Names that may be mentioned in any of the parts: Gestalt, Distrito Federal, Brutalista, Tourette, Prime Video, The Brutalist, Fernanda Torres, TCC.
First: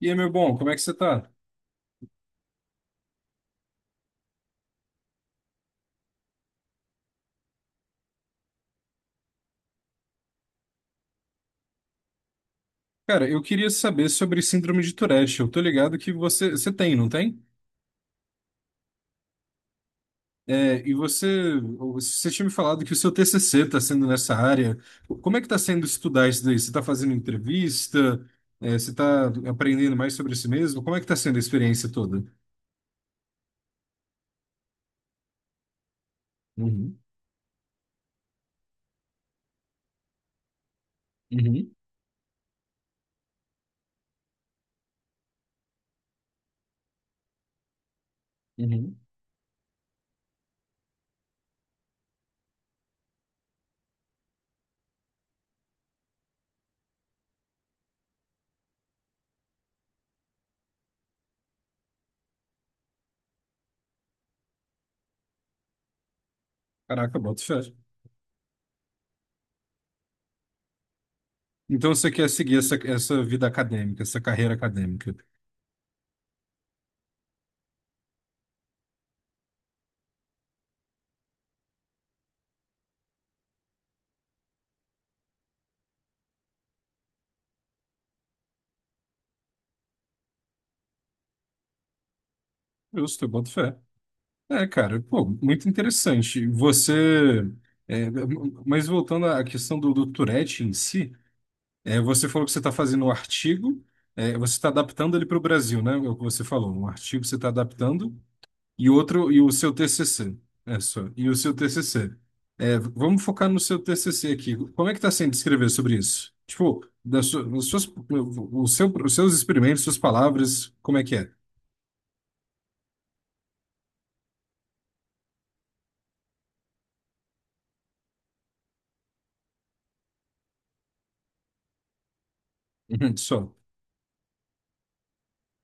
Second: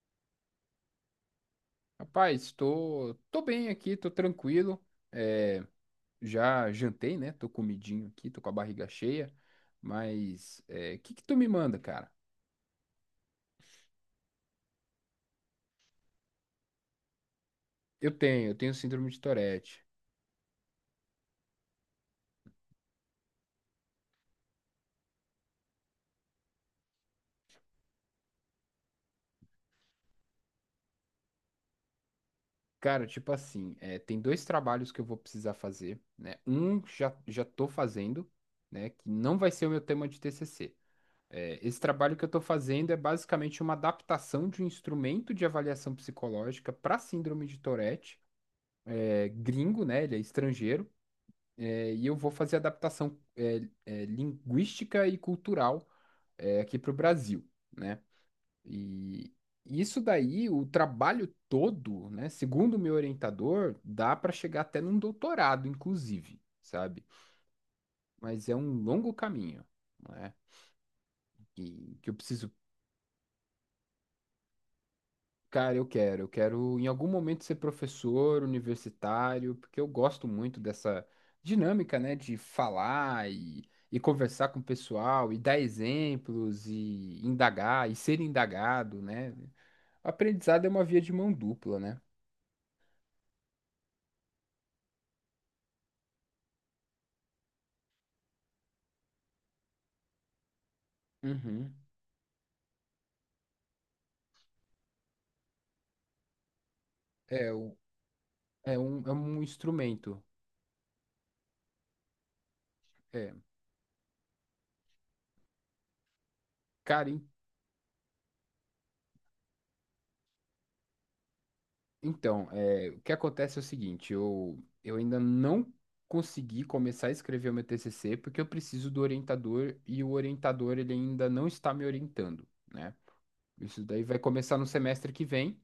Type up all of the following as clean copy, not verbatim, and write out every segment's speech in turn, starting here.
E aí, meu bom, como é que você tá? Rapaz, tô bem aqui, tô tranquilo. É, já jantei, né? Tô comidinho aqui, tô com a barriga cheia. Mas é, o que que tu me manda, cara? Cara, eu queria saber sobre síndrome de Tourette. Eu tô ligado que você tem, não tem? Eu tenho síndrome de Tourette. É, e você tinha me falado que o seu TCC está sendo nessa área. Como é que está sendo estudar isso daí? Você está fazendo entrevista? É, você está aprendendo mais sobre si mesmo? Como é que está sendo a experiência toda? Cara, tipo assim, é, tem dois trabalhos que eu vou precisar fazer, né? Um Uhum. Já tô fazendo, né? Que não vai ser o meu tema de TCC. É, Uhum. esse trabalho que eu tô fazendo é basicamente uma adaptação de um instrumento de avaliação psicológica para síndrome de Tourette. Uhum. É gringo, né? Ele é estrangeiro. É, e eu vou fazer adaptação linguística e cultural, é, aqui para o Brasil, né? E isso daí, o trabalho todo, né? Segundo o meu orientador, dá para chegar até num doutorado, inclusive, sabe? Caraca, boto fé. Mas é um longo caminho, né? Então E você que eu quer preciso. seguir essa, essa vida acadêmica, essa carreira acadêmica. Cara, eu quero. Eu quero em algum momento ser professor universitário, porque eu gosto muito dessa dinâmica, né, de falar e conversar com o pessoal e dar exemplos e indagar e ser indagado, né? Aprendizado é uma via de mão dupla, né? Justo, eu boto fé. É, cara, pô, muito interessante. Você. é, mas voltando à questão do, do Tourette em si, Uhum. é, você falou que você está fazendo um artigo, é, você está adaptando ele para o Brasil, né? É o que você falou. Um artigo você É, está adaptando. E é outro, e um o seu instrumento. TCC. É só. E o seu TCC. É, vamos É. focar no seu TCC aqui. Como é que está sendo escrever sobre isso? Tipo, Cara, as suas, o seu, os seus experimentos, suas palavras, como é que é? então, é, o que acontece é o seguinte, eu ainda não consegui começar a escrever o meu TCC porque eu preciso do orientador e o orientador ele ainda não está me orientando, né? Uhum. Só. Isso daí vai começar no semestre que vem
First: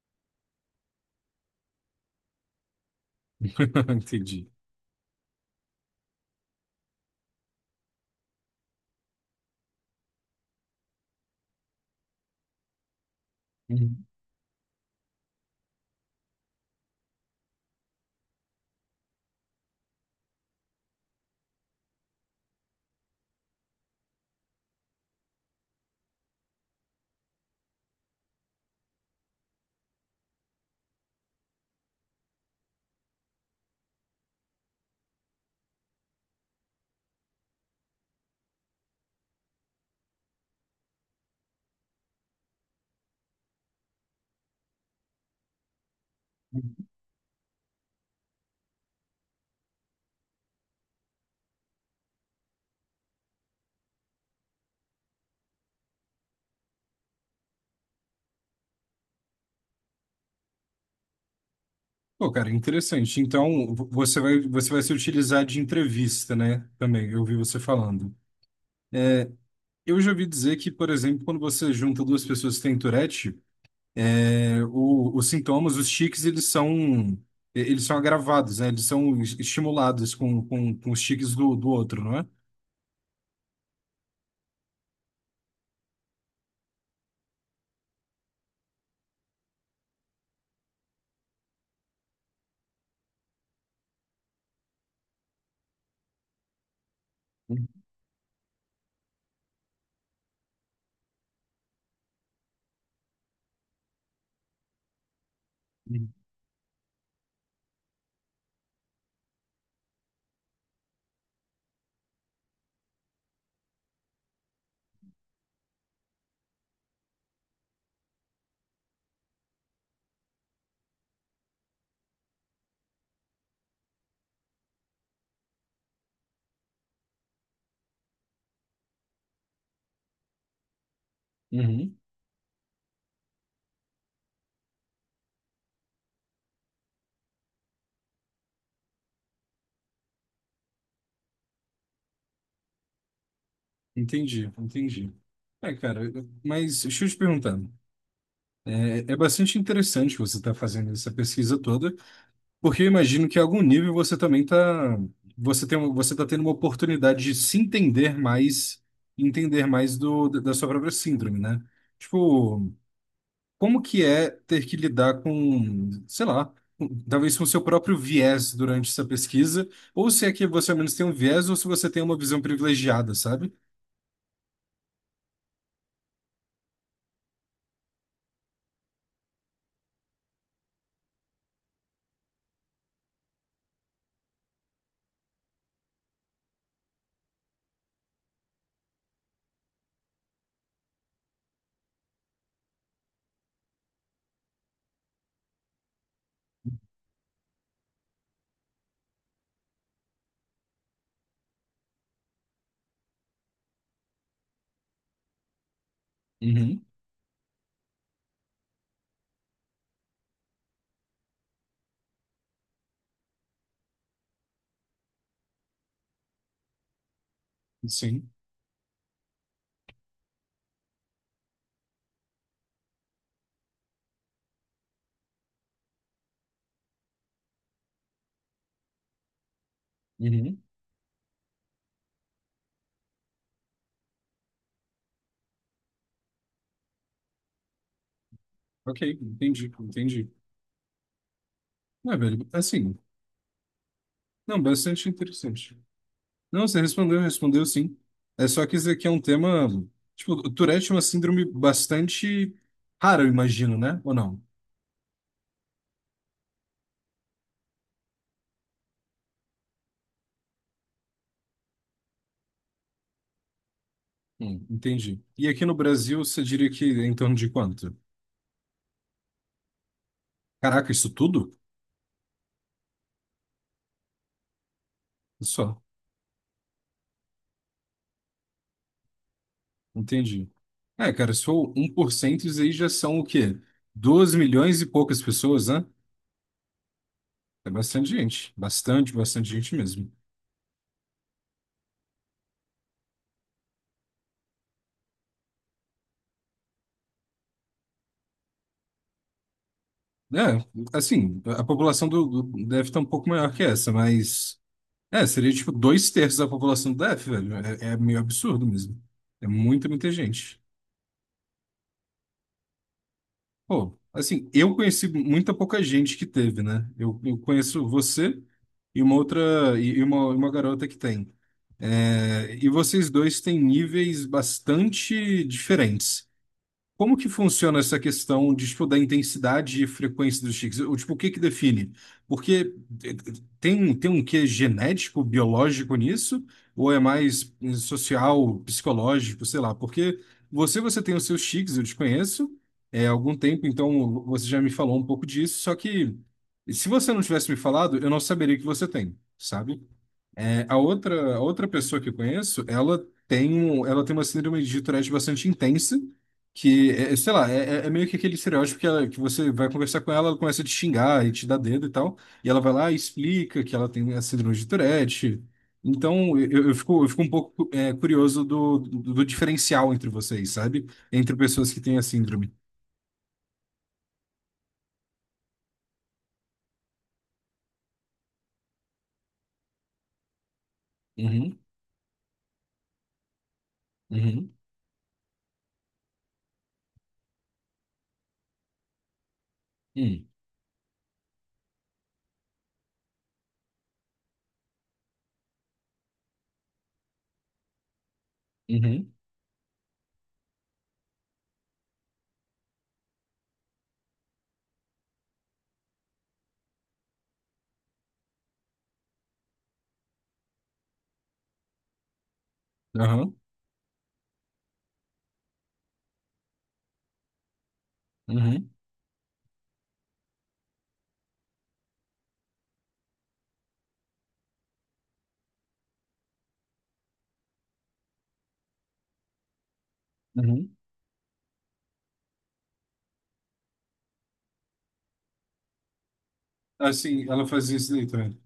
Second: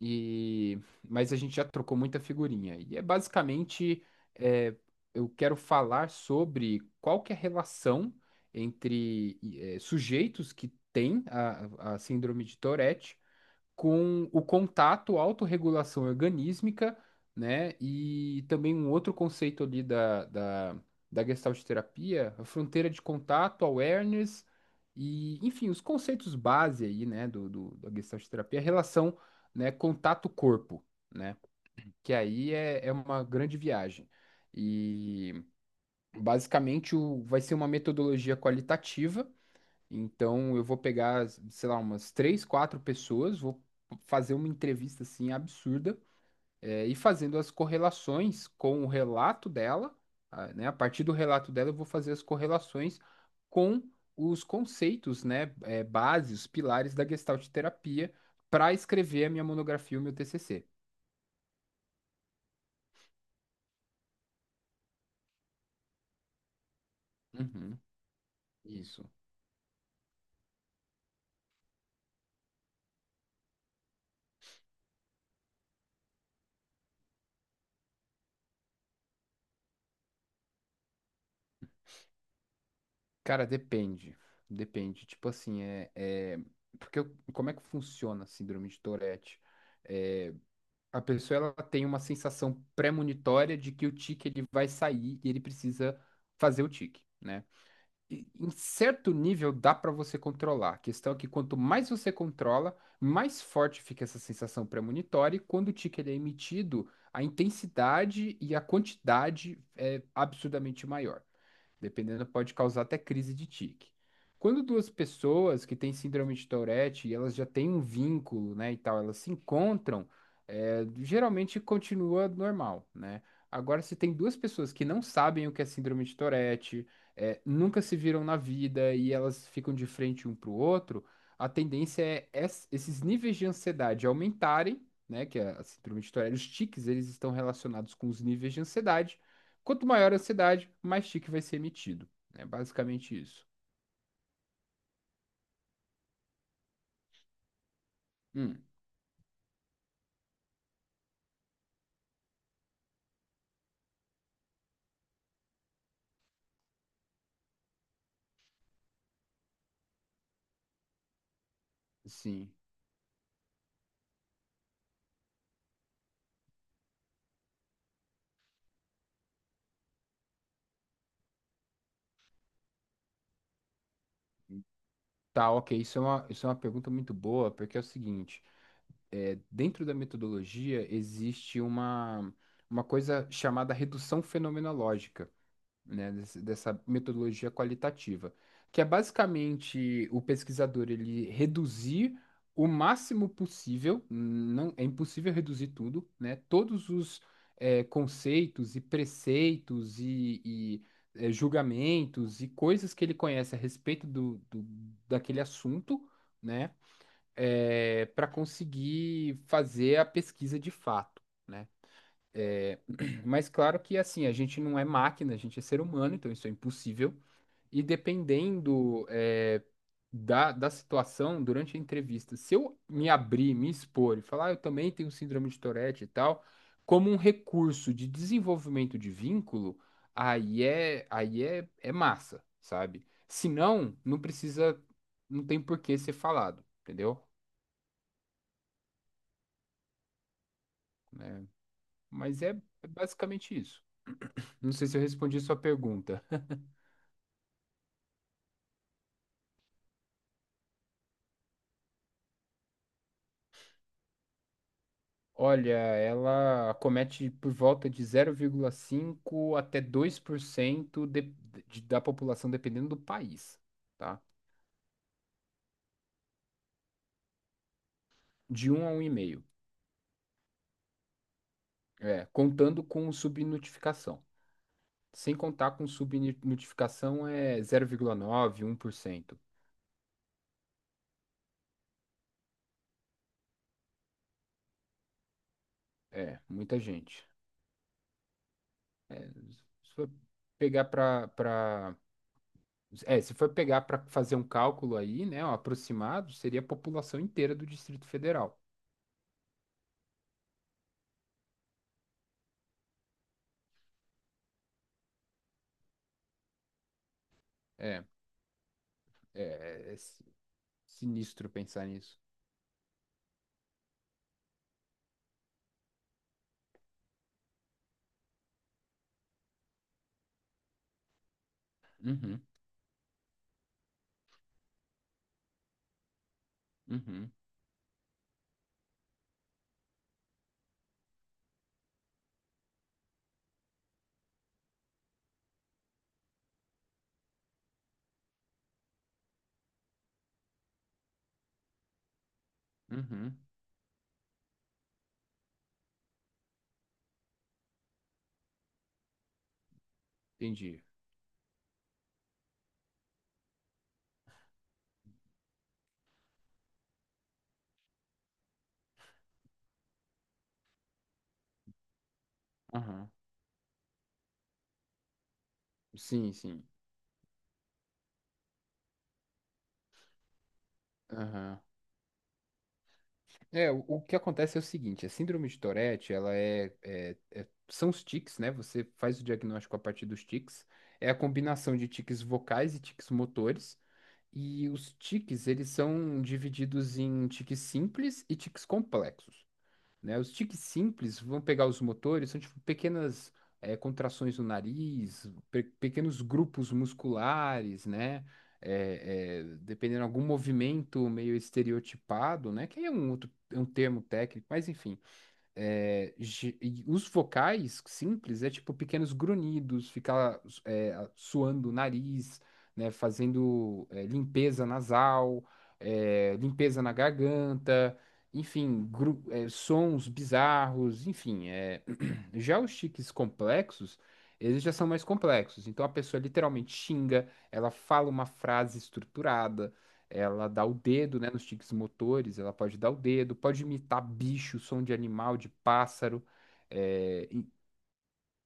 e mas a gente já trocou muita figurinha e é basicamente Entendi. é, eu quero falar sobre qual que é a relação entre eh, sujeitos que têm a síndrome de Tourette Uhum. com o contato, autorregulação organísmica, né? E também um outro conceito ali da Gestalt terapia, a fronteira de contato, awareness, e, enfim, os conceitos base aí, né, da Gestalt terapia, a relação, né, contato-corpo, né? Que aí é uma grande viagem. E basicamente vai ser uma metodologia qualitativa, então eu vou pegar, sei lá, umas três, quatro pessoas, vou fazer uma entrevista assim absurda, e fazendo as correlações com o relato dela, ah, né? A partir do relato dela, eu vou fazer as correlações com os conceitos, né? Bases, os pilares da Gestalt terapia para escrever a minha monografia, o meu TCC. Pô, cara, interessante. Então, você vai se utilizar de entrevista, né? Também, eu ouvi você Uhum, falando. isso. Eu já ouvi dizer que, por exemplo, quando você junta duas pessoas que têm Tourette, os sintomas, os tiques, eles são agravados, né? Eles são estimulados com os tiques do, do outro, não é? Cara, depende. Depende. Tipo assim, porque como é que funciona a síndrome de Tourette? É, a pessoa ela tem uma sensação premonitória de que o tique ele vai sair e ele precisa fazer o tique, né? E, em certo nível dá para você controlar. A questão é que quanto mais você controla, mais forte fica essa sensação premonitória, e quando o tique ele Uhum. é emitido, a intensidade e a quantidade é absurdamente maior. Dependendo, pode causar até crise de tique. Quando duas pessoas que têm síndrome de Tourette e elas já têm um vínculo, né, e tal, elas se encontram, é, geralmente continua normal, né? Agora, se tem duas pessoas que não sabem o que é síndrome de Tourette, é, nunca se viram na vida e elas ficam de frente um para o outro, a Uhum. tendência é esses níveis de ansiedade aumentarem, né? Que a síndrome de Tourette, os tiques, eles estão relacionados com os níveis de ansiedade. Quanto maior a ansiedade, mais tique vai ser emitido. É basicamente isso. Entendi, entendi. É, cara, mas deixa eu te perguntar. Hum, É, é bastante interessante você estar fazendo essa pesquisa toda, porque eu imagino que a algum nível você também tá, você você tá tendo uma oportunidade de se entender mais, entender mais do, da sua própria síndrome, né? sim. Tipo, como que é ter que lidar com, sei lá, talvez com o seu próprio viés durante essa pesquisa, ou se é que você ao menos tem um viés, ou se você tem uma visão privilegiada, sabe? Tá, ok. Isso é uma pergunta muito boa, porque é o seguinte: é, dentro da metodologia existe uma coisa chamada redução fenomenológica. Né, dessa metodologia qualitativa, que é basicamente o pesquisador ele reduzir o máximo possível, não é impossível reduzir tudo, né, todos os conceitos e preceitos e julgamentos e coisas que ele conhece a respeito daquele assunto, né, Uhum, para conseguir fazer a pesquisa de fato. Né? É, mas claro que assim, a gente não é máquina, a gente é ser humano, então isso é impossível. E sim. dependendo é, da situação, durante a entrevista, se eu me abrir, me expor e falar, "Ah, eu também tenho síndrome de Tourette e tal", como um recurso de desenvolvimento de vínculo, Uhum. É massa, sabe? Se não, não precisa, não tem por que ser falado, entendeu? Ok, entendi, entendi. Né? Não, mas velho, é é assim, basicamente isso. não, Não sei se eu bastante respondi a sua interessante. pergunta. Não, você respondeu, respondeu sim. É só que isso aqui é um tema, tipo, o Tourette é uma síndrome bastante rara, eu imagino, né? Ou não? Olha, ela acomete por volta de 0,5 até 2% da população, dependendo do país, tá? Entendi. E aqui no Brasil, você diria que é em torno de quanto? De um a um 1,5, Caraca, isso tudo? é, contando com subnotificação. Sem contar Só, com subnotificação é 0,9, 1%. entendi. É, cara, se for um por cento isso aí já são o quê? 12 milhões e poucas pessoas, né? É, muita gente. É bastante gente. Bastante, É, bastante gente se for mesmo. pegar para para é, se for pegar para fazer um cálculo aí, né, um aproximado, seria a população inteira do Distrito Federal. É, assim, a população do, do DF tá um pouco maior que essa, mas. É, seria tipo dois terços da população do DF, velho. É, é É. meio absurdo mesmo. É muita, É, muita gente. sinistro pensar nisso. Pô, assim, eu conheci muita pouca gente que teve, né? Eu conheço você e uma outra. E uma garota que tem. Uhum, É, e vocês dois têm níveis bastante diferentes. Como que uhum, funciona essa questão de, tipo, da intensidade e frequência dos tiques? Ou, tipo, o que que define? Porque eh, tem, tem um quê genético, biológico nisso? Ou é mais social, psicológico, sei lá? Porque você tem os seus tiques, eu te conheço, é, há algum uhum. tempo, então você já me falou um pouco disso, só que se você não tivesse me falado, eu não saberia que você tem, sabe? É, Entendi. A outra pessoa que eu conheço, ela ela tem uma síndrome de Tourette bastante intensa, que, é, é, sei lá, é, é meio que aquele estereótipo que, que você vai conversar com ela, ela começa a te xingar e te dar dedo e tal, e ela vai lá e Aham. explica que ela tem a síndrome de Tourette. Sim, Então, sim. Eu fico um pouco, é, curioso do, do, do diferencial entre vocês, sabe? Entre Aham. pessoas que têm a síndrome. É, o que acontece é o seguinte, a síndrome de Tourette, ela são os tiques, né? Você faz o diagnóstico a partir dos tiques. É a Uhum, combinação de tiques vocais e tiques motores. uhum, E os tiques, eles são divididos em tiques simples e tiques complexos. Né? uhum, Os tiques simples vão pegar os motores, são tipo pequenas contrações no nariz, pequenos grupos musculares, né? uhum, Dependendo de algum movimento meio estereotipado, né? Que aí é um termo técnico, mas enfim. É, e os vocais simples é tipo pequenos grunhidos, ficar suando o nariz, né, aham, fazendo limpeza nasal, é, limpeza na garganta, uhum, enfim, sons bizarros, enfim. É. Já os tiques complexos, eles já são mais complexos. Então a pessoa literalmente xinga, ela fala uma frase estruturada, ela dá o uhum. dedo, né, nos tiques motores, ela pode dar o dedo, pode imitar bicho, som de animal, de pássaro. Assim, É, e- ela fazia isso daí também.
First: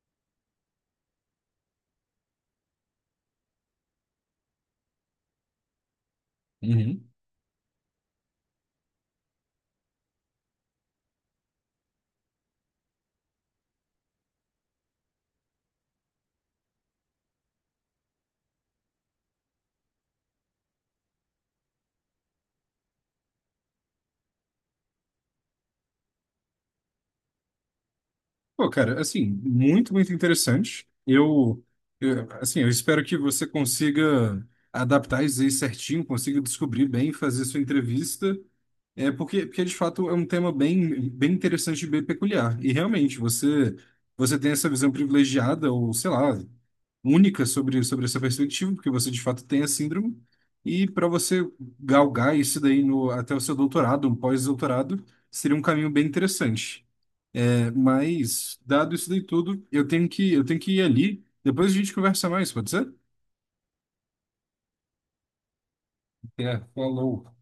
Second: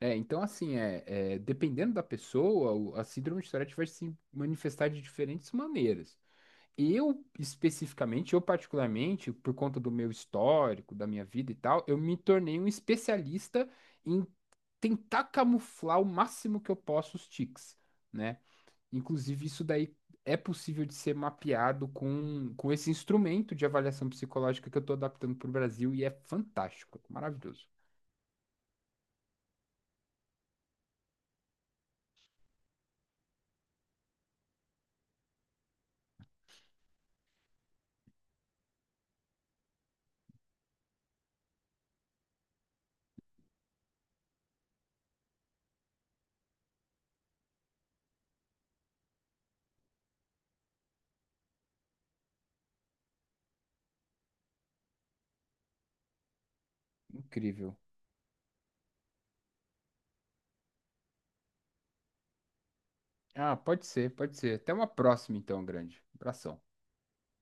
É, então, assim, dependendo da pessoa, a síndrome de Tourette vai se manifestar de diferentes maneiras. Uhum. Eu, especificamente, eu particularmente, por conta do meu histórico, da minha vida e tal, eu me tornei um especialista em tentar camuflar o máximo que eu posso os tiques. Né? Inclusive, isso daí é possível de ser mapeado com esse instrumento de avaliação psicológica que eu estou adaptando para o Brasil e é fantástico, maravilhoso, Pô, cara, assim, muito, muito interessante. Eu, assim, eu espero que você consiga adaptar isso aí certinho, consiga descobrir bem, fazer sua entrevista. É porque, porque de fato é um tema bem, bem interessante e bem peculiar. E realmente, você, você tem essa visão privilegiada ou, sei lá, única sobre, sobre essa perspectiva, porque você de fato tem a síndrome. E para você galgar isso daí no, até o seu doutorado, um pós-doutorado, seria um caminho bem interessante. incrível. Mas, dado isso daí tudo, eu tenho que ir ali. Depois a gente conversa mais, pode ser? Ah, pode ser, pode ser. Até uma próxima, então, grande. É, Abração. falou.